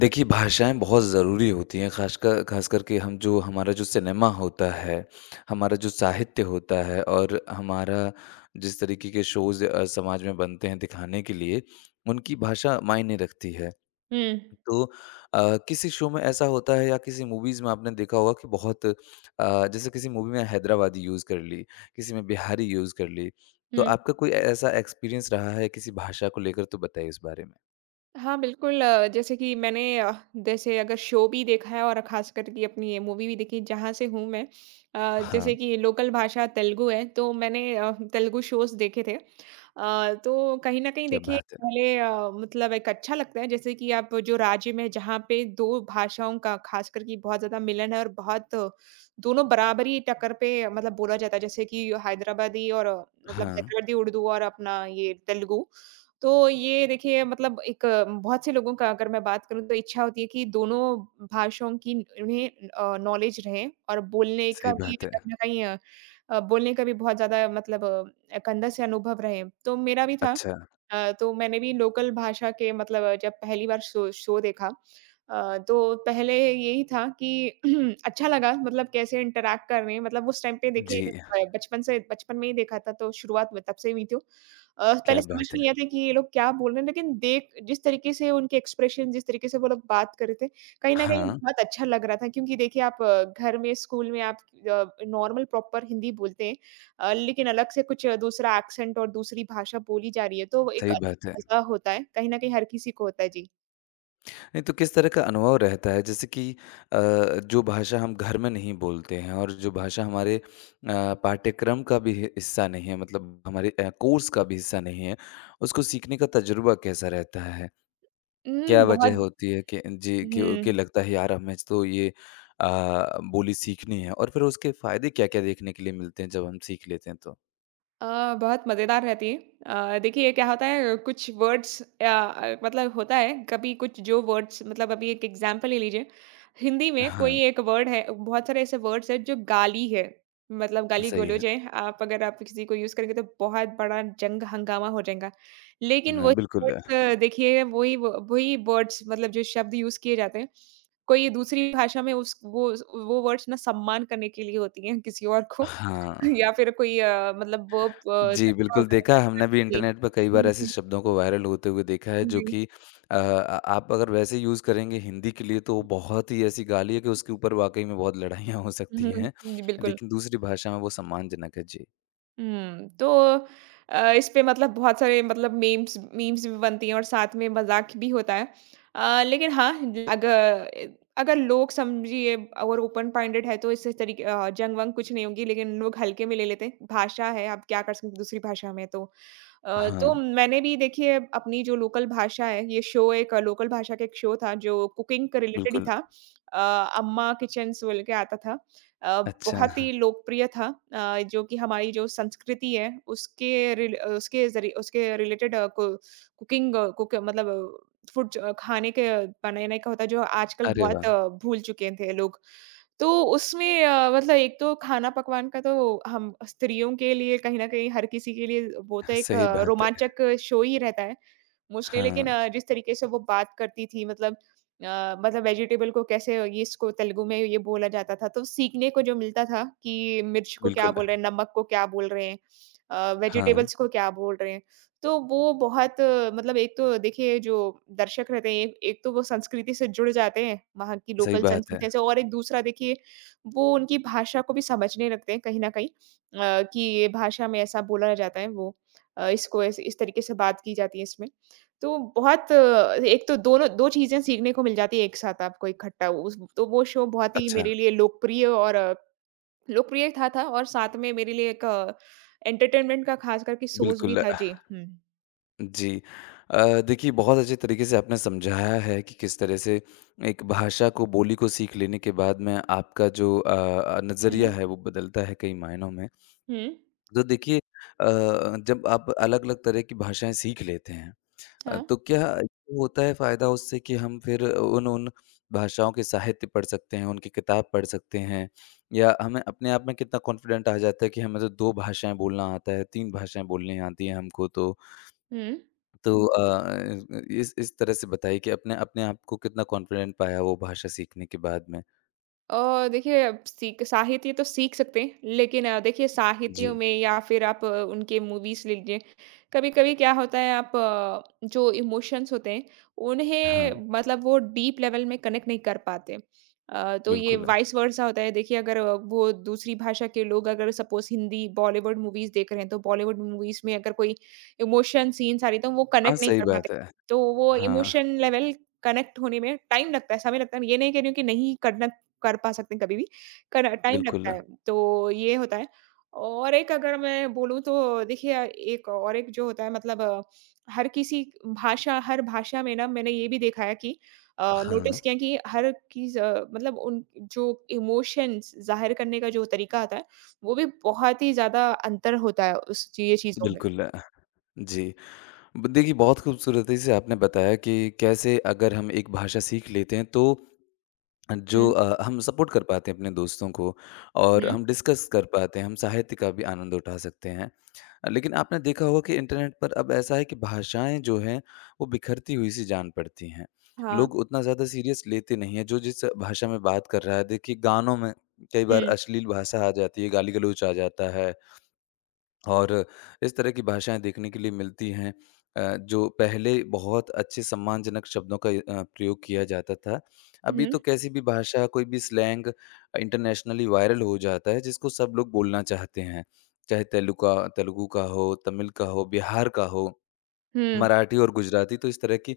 देखिए, भाषाएँ बहुत ज़रूरी होती हैं, ख़ास करके हम जो हमारा जो सिनेमा होता है, हमारा जो साहित्य होता है और हमारा जिस तरीके के शोज़ समाज में बनते हैं दिखाने के लिए, उनकी भाषा मायने रखती है। हुँ, तो किसी शो में ऐसा होता है या किसी मूवीज़ में आपने देखा होगा कि बहुत जैसे किसी मूवी में हैदराबादी यूज़ कर ली, किसी में बिहारी यूज़ कर ली। तो हुँ। आपका कोई ऐ ऐसा एक्सपीरियंस रहा है किसी भाषा को लेकर तो बताइए इस बारे में? हाँ, बिल्कुल, जैसे कि मैंने जैसे अगर शो भी देखा है और ख़ास करके अपनी ये मूवी भी देखी जहाँ से हूँ मैं। जैसे हाँ, कि लोकल भाषा तेलुगु है, तो मैंने तेलुगु शोज़ देखे थे। तो कहीं न कहीं क्या देखिए बात है! पहले मतलब एक अच्छा लगता है जैसे कि आप जो राज्य में जहाँ पे 2 भाषाओं का ख़ास कर कि बहुत ज़्यादा मिलन है और बहुत दोनों बराबरी टक्कर पे मतलब बोला जाता है। जैसे कि हैदराबादी और मतलब हाँ। हैदराबादी उर्दू और अपना ये तेलुगु। तो ये देखिए मतलब एक बहुत से लोगों का अगर मैं बात करूँ तो इच्छा होती है कि दोनों भाषाओं की उन्हें नॉलेज रहे और बोलने का सही भी बात है। कहीं न कहीं बोलने का भी बहुत ज़्यादा मतलब कंधा से अनुभव रहे। तो मेरा भी था। अच्छा, तो मैंने भी लोकल भाषा के मतलब जब पहली बार शो शो देखा। तो पहले यही था कि अच्छा लगा मतलब कैसे इंटरैक्ट कर रहे हैं मतलब उस टाइम पे देखिए जब जी, बचपन से बचपन में ही देखा था तो शुरुआत में तब से हुई थी। क्या पहले समझ बात नहीं आया है। था कि ये लोग क्या बोल रहे हैं, लेकिन देख जिस तरीके से उनके एक्सप्रेशन, जिस तरीके से वो लोग बात कर रहे थे, कहीं न कहीं हाँ, बहुत अच्छा लग रहा था क्योंकि देखिए आप घर में, स्कूल में आप नॉर्मल प्रॉपर हिंदी बोलते हैं। लेकिन अलग से कुछ दूसरा एक्सेंट और दूसरी भाषा बोली जा रही है, तो एक सही बात है। अलग मज़ा होता है, कहीं न कहीं हर किसी को होता है। जी। नहीं तो किस तरह का अनुभव रहता है जैसे कि अ, जो भाषा हम घर में नहीं बोलते हैं और जो भाषा हमारे पाठ्यक्रम का भी हिस्सा नहीं है मतलब हमारे कोर्स का भी हिस्सा नहीं है, उसको सीखने का तजुर्बा कैसा रहता है? हुँ, क्या बहुत वजह होती है कि जी, कि हुँ। लगता है यार हमें तो ये अ, बोली सीखनी है और फिर उसके फ़ायदे क्या-क्या देखने के लिए मिलते हैं जब हम सीख लेते हैं तो? बहुत मज़ेदार रहती है। देखिए क्या होता है कुछ वर्ड्स मतलब होता है कभी कुछ जो वर्ड्स मतलब अभी एक एग्ज़ाम्पल ले लीजिए। हिंदी में कोई हाँ, एक वर्ड है, बहुत सारे ऐसे वर्ड्स हैं जो गाली है, मतलब सही है। गाली-गलौज है। आप अगर आप किसी को यूज़ करेंगे तो बहुत बड़ा जंग हंगामा हो जाएगा। लेकिन हाँ, वही बिल्कुल। वर्ड्स देखिए वही वर्ड्स मतलब जो शब्द यूज़ किए जाते हैं, कोई दूसरी भाषा में उस वो वर्ड्स ना सम्मान करने के लिए होती हैं किसी और को। हाँ। या फिर कोई मतलब वो जी, तरीका बिल्कुल होता है देखा बनाने का। हमने भी जी। इंटरनेट पर कई बार हुँ, ऐसे हुँ। शब्दों को वायरल होते हुए देखा है जो जी। कि अ, आ आप अगर वैसे यूज़ करेंगे हिंदी के लिए तो वो बहुत ही ऐसी गाली है कि उसके ऊपर वाक़ई में बहुत लड़ाइयाँ हो सकती हुँ, हैं। जी, बिल्कुल। लेकिन दूसरी भाषा में वो सम्मानजनक है। जी। हुँ, तो इस पे मतलब बहुत सारे मतलब मीम्स मीम्स भी बनती हैं और साथ में मज़ाक भी होता है। लेकिन हाँ, अग अगर अगर लोग समझिए और ओपन माइंडेड है तो इस तरीके जंग-वंग कुछ नहीं होगी, लेकिन लोग हल्के में ले लेते हैं। भाषा है, आप क्या कर सकते हैं दूसरी भाषा में तो। हाँ, तो मैंने भी देखिए अपनी जो लोकल भाषा है, ये शो एक लोकल भाषा का एक शो था जो कुकिंग के रिलेटेड ही बिल्कुल। था। अ, अम्मा किचन्स बोल के आता था। अच्छा। बहुत ही हाँ, लोकप्रिय था। जो कि हमारी जो संस्कृति है उसके उसके ज़रिए उसके रिलेटेड कु कुकिंग कुक मतलब फूड च खाने के बनाने का होता है जो आजकल अरे बहुत वाह! भूल चुके थे लोग। तो उसमें मतलब एक तो खाना पकवान का तो हम स्त्रियों के लिए कहीं न कहीं हर किसी के लिए वो तो एक सही बात है। रोमांचक शो ही रहता है। मोस्टली हाँ, लेकिन जिस तरीके से वो बात करती थी मतलब मतलब वेजिटेबल को कैसे ये इसको तेलुगु में ये बोला जाता था तो सीखने को जो मिलता था कि मिर्च को क्या बिल्कुल। बोल रहे हैं, नमक को क्या बोल रहे हैं, हाँ, वेजिटेबल्स को क्या बोल रहे हैं। तो वो बहुत मतलब एक तो देखिए जो दर्शक रहते हैं एक, एक तो वो संस्कृति से जुड़ जाते हैं वहाँ की सही लोकल बात है। संस्कृति से और एक दूसरा देखिए वो उनकी भाषा को भी समझने लगते हैं कहीं ना कहीं कि ये भाषा में ऐसा बोला जाता है वो इसको ऐसे- इस तरीके से बात की जाती है इसमें। तो बहुत एक तो दोनों 2 चीज़ें सीखने को मिल जाती है एक साथ आपको इकट्ठा उस। तो वो शो बहुत ही अच्छा, मेरे लिए लोकप्रिय और लोकप्रिय था और साथ में मेरे लिए एक एंटरटेनमेंट का ख़ास करके सोर्स भी बिल्कुल। था। जी, हुँ। जी। देखिए बहुत अच्छे तरीके से आपने समझाया है कि किस तरह से एक भाषा को, बोली को सीख लेने के बाद में आपका जो नज़रिया हुँ, है वो बदलता है कई मायनों में। हुँ। तो देखिए जब आप अलग-अलग तरह की भाषाएँ सीख लेते हैं हाँ, तो क्या ये होता है फ़ायदा उससे कि हम फिर उन उन भाषाओं के साहित्य पढ़ सकते हैं, उनकी किताब पढ़ सकते हैं या हमें अपने आप में कितना कॉन्फिडेंट आ जाता है कि हमें तो 2 भाषाएँ बोलना आता है, 3 भाषाएँ बोलनी आती हैं हमको तो। हुँ। तो इस तरह से बताइए कि अपने अपने आप को कितना कॉन्फिडेंट पाया वो भाषा सीखने के बाद में? देखिए अब सीख साहित्य तो सीख सकते हैं, लेकिन देखिए साहित्यों जी। में या फिर आप उनके मूवीज़ ले लीजिए, कभी-कभी क्या होता है आप जो इमोशंस होते हैं, उन्हें हाँ, मतलब वो डीप लेवल में कनेक्ट नहीं कर पाते। तो ये बिल्कुल। वाइस वर्सा होता है, देखिए अगर वो दूसरी भाषा के लोग अगर सपोज़ हिंदी, बॉलीवुड मूवीज़ देख रहे हैं, तो बॉलीवुड मूवीज़ में अगर कोई इमोशन सीन्स आ रही है, तो वो हाँ, कनेक्ट नहीं सही कर पाते। बात है। तो वो इमोशन हाँ, लेवल कनेक्ट होने में टाइम लगता है, समय लगता है। ये नहीं कह रही हूँ कि नहीं करना कर पा सकते हैं कभी भी, कर जी। टाइम लगता बिल्कुल। है, तो ये होता है। और एक अगर मैं बोलूँ तो देखिए एक और एक जो होता है मतलब हर किसी भाषा हर भाषा में ना मैंने ये भी देखा है कि हाँ, नोटिस किया कि हर किस मतलब उन जो इमोशंस ज़ाहिर करने का जो तरीका आता है, वो भी बहुत ही ज़्यादा अंतर होता है उस ये चीज़ों में। बिल्कुल। जी, ब देखिए बहुत खूबसूरती से आपने बताया कि कैसे अगर हम एक भाषा सीख लेते हैं तो जो हुँ। हम सपोर्ट कर पाते हैं अपने दोस्तों को और हुँ। हम डिस्कस कर पाते हैं, हम साहित्य का भी आनंद उठा सकते हैं। लेकिन आपने देखा होगा कि इंटरनेट पर अब ऐसा है कि भाषाएँ जो हैं, वो बिखरती हुई सी जान पड़ती हैं। हाँ। लोग उतना ज़्यादा सीरियस लेते नहीं हैं, जो जिस भाषा में बात कर रहा है देखिए गानों में कई बार हुँ। अश्लील भाषा आ जाती है, गाली-गलौच आ जाता है। और इस तरह की भाषाएँ देखने के लिए मिलती हैं जो पहले बहुत अच्छे सम्मानजनक शब्दों का प्रयोग किया जाता था। अभी हुँ। तो कैसी भी भाषा, कोई भी स्लैंग इंटरनेशनली वायरल हो जाता है जिसको सब लोग बोलना चाहते हैं। चाहे तेलुका तेलुगु का हो, तमिल का हो, बिहार का हो। हुँ, मराठी और गुजराती तो इस तरह की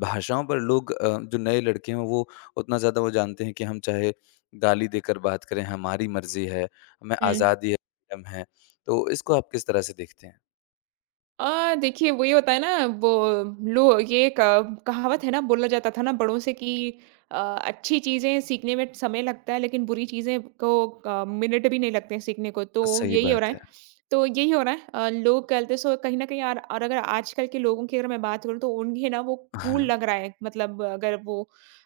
भाषाओं पर लोग जो नए लड़के हैं वो उतना ज़्यादा वो जानते हैं कि हम चाहे गाली देकर बात करें, हमारी मर्ज़ी है, हमें हुँ। आज़ादी है, फ्रीडम है। तो इसको आप किस तरह से देखते हैं? देखिए वही होता है ना वो लो ये क- कहावत है ना बोला जाता था ना बड़ों से कि अच्छी चीजें सीखने में समय लगता है, लेकिन बुरी चीजें को मिनट भी नहीं लगते हैं सीखने को, तो सही यही हो रहा बात है। है। तो यही हो रहा है। लोग कहते सो कहीं ना कहीं, और अगर आजकल के लोगों की अगर मैं बात करूँ तो उन्हें ना वो कूल हाँ, लग रहा है मतलब अगर वो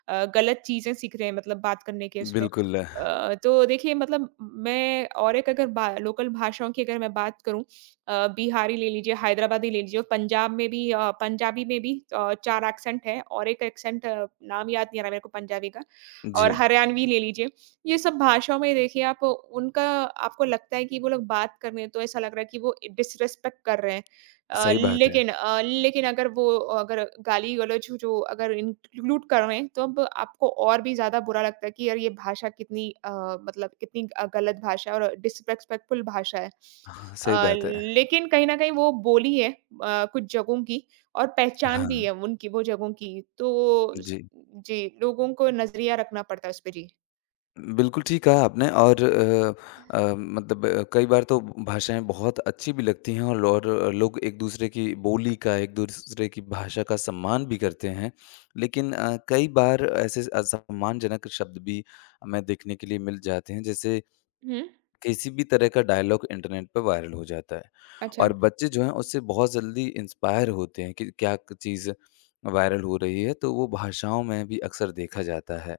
गलत चीजें सीख रहे हैं मतलब बात करने के उसमें बिल्कुल। तो देखिए मतलब मैं और एक अगर बा, लोकल भाषाओं की अगर मैं बात करूँ बिहारी ले लीजिए, हैदराबादी ले लीजिए, और पंजाब में भी पंजाबी में भी 4 एक्सेंट है और एक एक्सेंट नाम याद नहीं आ रहा मेरे को पंजाबी का, और जी, हरियाणवी ले लीजिए। ये सब भाषाओं में देखिए आप उनका आपको लगता है कि वो लोग बात कर रहे हैं तो ऐसा लग रहा है कि वो डिसरिस्पेक्ट कर रहे हैं। सही बात है। लेकिन अगर वो अगर गाली-गलौज जो अगर इंक्लूड कर रहे हैं तो अब आपको और भी ज़्यादा बुरा लगता है कि यार ये भाषा कितनी मतलब कितनी गलत भाषा है और डिसरिस्पेक्टफुल भाषा है। हाँ, सही बात है। लेकिन कहीं न कहीं वो बोली है कुछ जगहों की और पहचान हाँ, भी है उनकी वो जगहों की। तो स जी। जी, लोगों को नज़रिया रखना पड़ता है उसपे जी। बिल्कुल ठीक कहा आपने और कई बार तो भाषाएँ बहुत अच्छी भी लगती हैं और लोग एक-दूसरे की बोली का, एक-दूसरे की भाषा का सम्मान भी करते हैं। लेकिन कई बार ऐसे असम्मानजनक शब्द भी हमें देखने के लिए मिल जाते हैं। जैसे हुँ, किसी भी तरह का डायलॉग इंटरनेट पे वायरल हो जाता है अच्छा। और बच्चे जो हैं उससे बहुत जल्दी इंस्पायर होते हैं कि चीज़ वायरल हो रही है तो वो भाषाओं में भी अक्सर देखा जाता है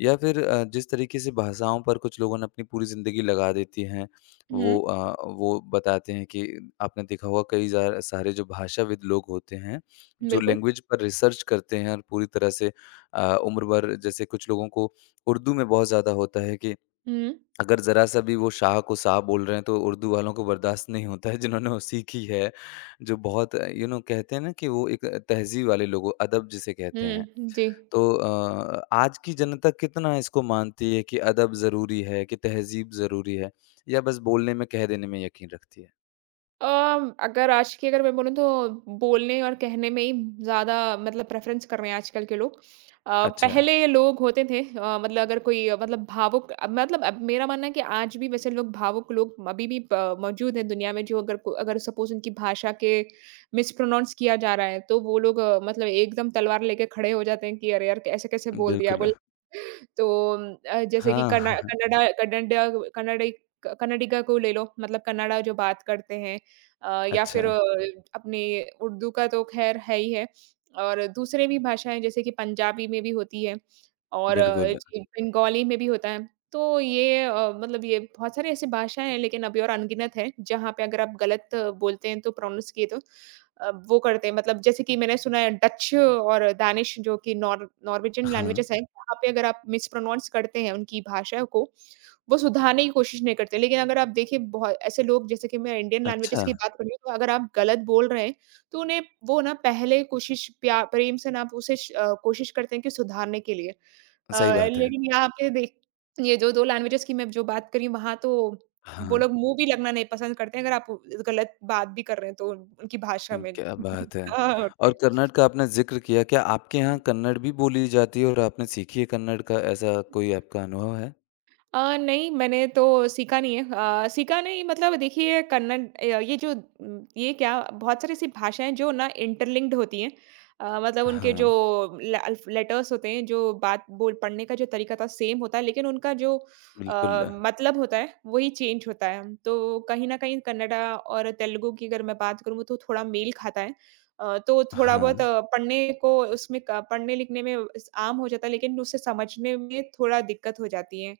या फिर जिस तरीके से भाषाओं पर कुछ लोगों ने अपनी पूरी ज़िंदगी लगा देती हैं हुँ, वो बताते हैं कि आपने देखा होगा कई सारे जो भाषाविद लोग होते हैं जो बिल्कुल। लैंग्वेज पर रिसर्च करते हैं और पूरी तरह से उम्र भर जैसे कुछ लोगों को उर्दू में बहुत ज़्यादा होता है कि हुँ, अगर ज़रा-सा भी वो शाह को शाह बोल रहे हैं, तो उर्दू वालों को बर्दाश्त नहीं होता है, जिन्होंने वो सीखी है। जो बहुत कहते हैं ना कि वो एक तहज़ीब वाले लोग, अदब जिसे कहते हैं। हुँ, जी। तो आज की जनता कितना इसको मानती है कि अदब ज़रूरी है, कि तहज़ीब ज़रूरी है, या बस बोलने में, कह देने में यकीन रखती है? अ, अगर आज की अगर मैं बोलूँ तो बोलने और कहने में ही ज़्यादा मतलब प्रेफ़रेंस कर रहे हैं आजकल के लोग। अच्छा, पहले ये लोग होते थे मतलब अगर कोई मतलब भावुक अब मतलब अब मेरा मानना है कि आज भी वैसे लोग भावुक लोग अभी भी प मौजूद हैं दुनिया में जो अगर को अगर सपोज़ उनकी भाषा के मिसप्रोनाउंस किया जा रहा है, तो वो लोग मतलब एकदम तलवार लेके खड़े हो जाते हैं कि अरे यार! ऐसे कैसे बोल दिया बिल्कुल। बोल। तो जैसे कि कन्ना हाँ, कन्नडा कन्नडा कन्नडि क कन्नडिगा को ले लो मतलब कन्नडा जो बात करते हैं। या अच्छा, फिर अपनी उर्दू का तो ख़ैर है ही है, और दूसरे भी भाषाएँ जैसे कि पंजाबी में भी होती है और बिल्कुल। जी, बंगाली में भी होता है। तो ये मतलब ये बहुत सारी ऐसी भाषाएँ हैं, लेकिन अभी और अनगिनत हैं, जहाँ पे अगर आप गलत बोलते हैं तो प्रोनाउंस किए तो वो करते हैं मतलब जैसे कि मैंने सुना है डच और दानिश जो कि नॉर्वेजियन हाँ, लैंग्वेजेज़ है, वहाँ पे अगर आप मिसप्रोनाउंस करते हैं उनकी भाषा को, वो सुधारने की कोशिश नहीं करते। लेकिन अगर आप देखिए बहुत ऐसे लोग जैसे कि मैं इंडियन अच्छा, लैंग्वेजेज़ की बात करूँ तो अगर आप गलत बोल रहे हैं, तो उन्हें वो ना पहले कोशिश प्या प्रेम से ना आप उसे श कोशिश करते हैं कि सुधारने के लिए। सही बात है। लेकिन यहाँ पे देख ये जो 2 लैंग्वेजेज़ की मैं जो बात करी वहाँ तो वो हाँ। लोग मुँह भी लगना नहीं पसंद करते हैं अगर आप गलत बात भी कर रहे हैं तो उन- उनकी भाषा हुँ, में। क्या बात है! हाँ, और जी। कन्नड़ का आपने ज़िक्र किया, क्या आपके यहाँ कन्नड़ भी बोली जाती है और आपने सीखी है कन्नड़ का, ऐसा कोई आपका अनुभव है? नहीं, मैंने तो सीखा नहीं है। सीखा नहीं मतलब देखिए कन्नड़ ये जो ये क्या बहुत सारी ऐसी भाषाएँ हैं जो ना इंटरलिंक्ड होती हैं। मतलब उनके जो हाँ, ल अल्फ लेटर्स होते हैं, जो बात बोल पढ़ने का जो तरीका था सेम होता है, लेकिन उनका जो बिल्कुल। मतलब होता है वही चेंज होता है। तो कहीं न कहीं कन्नड़ा और तेलुगु की अगर मैं बात करूँ तो थोड़ा मेल खाता है। तो थोड़ा हाँ, बहुत पढ़ने को उसमें क पढ़ने-लिखने में स आम हो जाता है, लेकिन उसे समझने में थोड़ा दिक्कत हो जाती है।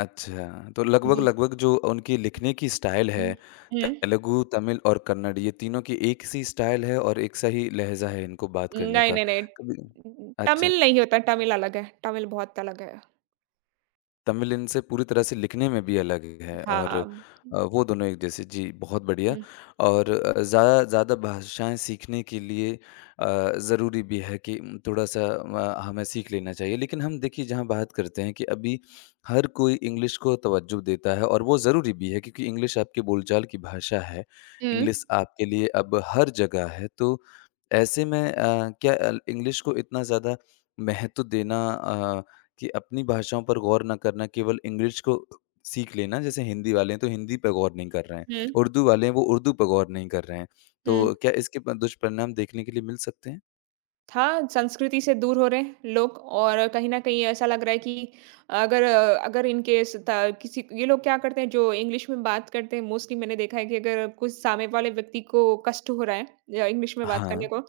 अच्छा। तो जी। लगभग-लगभग जो उनकी लिखने की स्टाइल हुँ। है, हुँ। तेलुगु, तमिल और कन्नड़ ये तीनों की एक सी स्टाइल है और एक सा ही लहज़ा है इनको बात करने नहीं, का। नहीं, नहीं। कभी अच्छा। तमिल नहीं होता, तमिल अलग है, तमिल बहुत अलग है। तमिल इनसे पूरी तरह से लिखने में भी अलग है और हाँ। वो दोनों एक जैसे जी, बहुत बढ़िया हुँ। और अ, ज़्यादा ज़्यादा भाषाएँ सीखने के लिए अ, ज़रूरी भी है कि थोड़ा-सा हमें सीख लेना चाहिए। लेकिन हम देखिए जहाँ बात करते हैं कि अभी हर कोई इंग्लिश को तवज्जो देता है और वो ज़रूरी भी है क्योंकि इंग्लिश आपकी बोलचाल की भाषा है। हुँ। इंग्लिश आपके लिए अब हर जगह है तो ऐसे में अ, क्या अल इंग्लिश को इतना ज़्यादा महत्व देना कि अपनी भाषाओं पर गौर ना करना केवल इंग्लिश को सीख लेना जैसे हिंदी वाले हैं तो हिंदी पर गौर नहीं कर रहे हैं, हुँ। उर्दू वाले हैं वो उर्दू पर गौर नहीं कर रहे हैं। हुँ। तो क्या इसके प दुष्परिणाम देखने के लिए मिल सकते हैं? हाँ, संस्कृति से दूर हो रहे हैं लोग और कहीं न कहीं ऐसा लग रहा है कि अगर अगर इन केस त किसी ये लोग क्या करते हैं जो इंग्लिश में बात करते हैं मोस्टली मैंने देखा है कि अगर कुछ सामने वाले व्यक्ति को कष्ट हो रहा है या इंग्लिश में बात हाँ, करने को,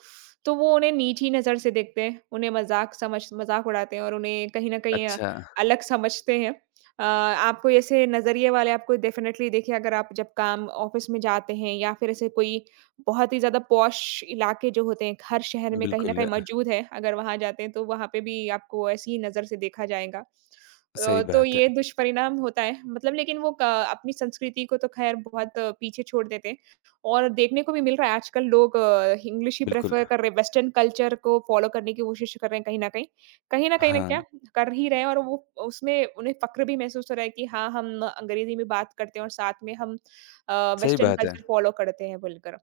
तो वो उन्हें नीची नज़र से देखते हैं, उन्हें मज़ाक समझ मज़ाक उड़ाते हैं और उन्हें कहीं न कहीं अच्छा अलग समझते हैं। आपको ऐसे नज़रिए वाले आपको डेफ़िनेटली देखिए अगर आप जब काम ऑफ़िस में जाते हैं या फिर ऐसे कोई बहुत ही ज़्यादा पॉश इलाके जो होते हैं, हर शहर में कहीं न कहीं बिल्कुल, मौजूद है, अगर वहाँ जाते हैं तो वहाँ पे भी आपको ऐसी ही नज़र से देखा जाएगा। सही तो बात है। ये दुष्परिणाम होता है मतलब लेकिन वो क अपनी संस्कृति को तो ख़ैर बहुत पीछे छोड़ देते हैं और देखने को भी मिल रहा है आजकल लोग इंग्लिश ही बिल्कुल, प्रेफ़र कर रहे हैं, वेस्टर्न कल्चर को फ़ॉलो करने की कोशिश कर रहे हैं कहीं न कहीं। कहीं न हाँ, क्या कर ही रहे हैं और वो उसमें उन्हें फ़क्र भी महसूस हो रहा है कि हाँ, हम अंग्रेज़ी में बात करते हैं और साथ में हम सही वेस्टर्न बात है। कल्चर फ़ॉलो करते हैं बोलकर।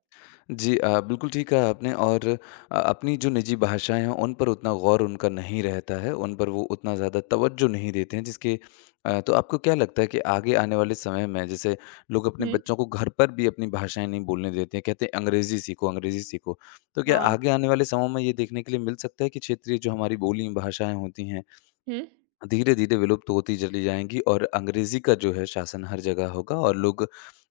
जी बिल्कुल ठीक कहा आपने और अपनी जो निजी भाषाएँ हैं, उन पर उतना गौर उनका नहीं रहता है, उन पर वो उतना ज़्यादा तवज्जो नहीं देते हैं जिसके तो आपको क्या लगता है कि आगे आने वाले समय में जैसे लोग अपने हुँ, बच्चों को घर पर भी अपनी भाषाएँ नहीं बोलने देते हैं, कहते हैं अंग्रेज़ी सीखो, अंग्रेज़ी सीखो। तो क्या हाँ। आगे आने वाले समय में ये देखने के लिए मिल सकता है कि क्षेत्रीय जो हमारी बोली भाषाएँ होती हैं हुँ। धीरे-धीरे विलुप्त होती चली जाएँगी और अंग्रेज़ी का जो है शासन हर जगह होगा और लोग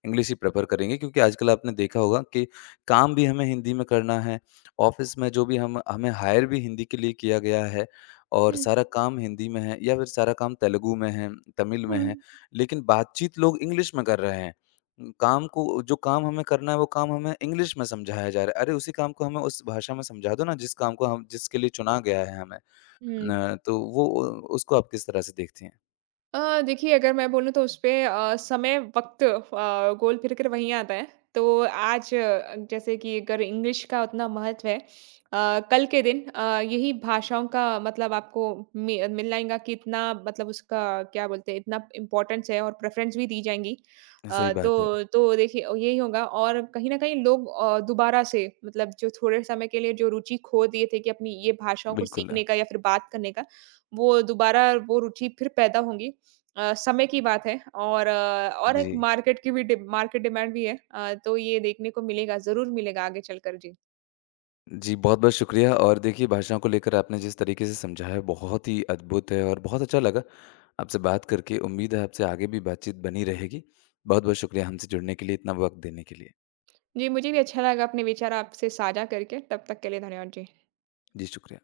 इंग्लिश ही प्रेफ़र करेंगे क्योंकि आजकल आपने देखा होगा कि काम भी हमें हिंदी में करना है, ऑफ़िस में जो भी हम हमें हायर भी हिंदी के लिए किया गया है और हुँ। सारा काम हिंदी में है या फिर सारा काम तेलुगु में है, तमिल में हुँ। है, लेकिन बातचीत लोग इंग्लिश में कर रहे हैं। काम को जो काम हमें करना है वो काम हमें इंग्लिश में समझाया जा रहा है। अरे उसी काम को हमें उस भाषा में समझा दो ना जिस काम को हम जिसके लिए चुना गया है हमें। हुँ। न तो वो अ, उसको आप किस तरह से देखती हैं? देखिए अगर मैं बोलूँ तो उसपे समय वक़्त गोल फिर कर वहीं आता है। तो आज जैसे कि अगर इंग्लिश का उतना महत्व है कल के दिन यही भाषाओं का मतलब आपको मि मिल आएगा कि इतना मतलब उसका क्या बोलते हैं इतना इम्पोर्टेंस है और प्रेफ़रेंस भी दी जाएँगी। सही बात है। तो देखिए यही होगा और कहीं न कहीं लोग दोबारा से मतलब जो थोड़े समय के लिए जो रुचि खो दिए थे कि अपनी ये भाषाओं को बिल्कुल। सीखने का या फिर बात करने का, वो दोबारा वो रुचि फिर पैदा होंगी। समय की बात है और और जी। एक मार्केट की भी डि मार्केट डिमांड भी है। तो ये देखने को मिलेगा, ज़रूर मिलेगा आगे चलकर जी। जी, बहुत-बहुत शुक्रिया और देखिए भाषाओं को लेकर आपने जिस तरीके से समझाया है, बहुत ही अद्भुत है और बहुत अच्छा लगा आपसे बात करके। उम्मीद है आपसे आगे भी बातचीत बनी रहेगी। बहुत-बहुत शुक्रिया हमसे जुड़ने के लिए, इतना वक़्त देने के लिए। जी, मुझे भी अच्छा लगा अपने विचार आपसे साझा करके। तब तक के लिए धन्यवाद जी। जी, शुक्रिया।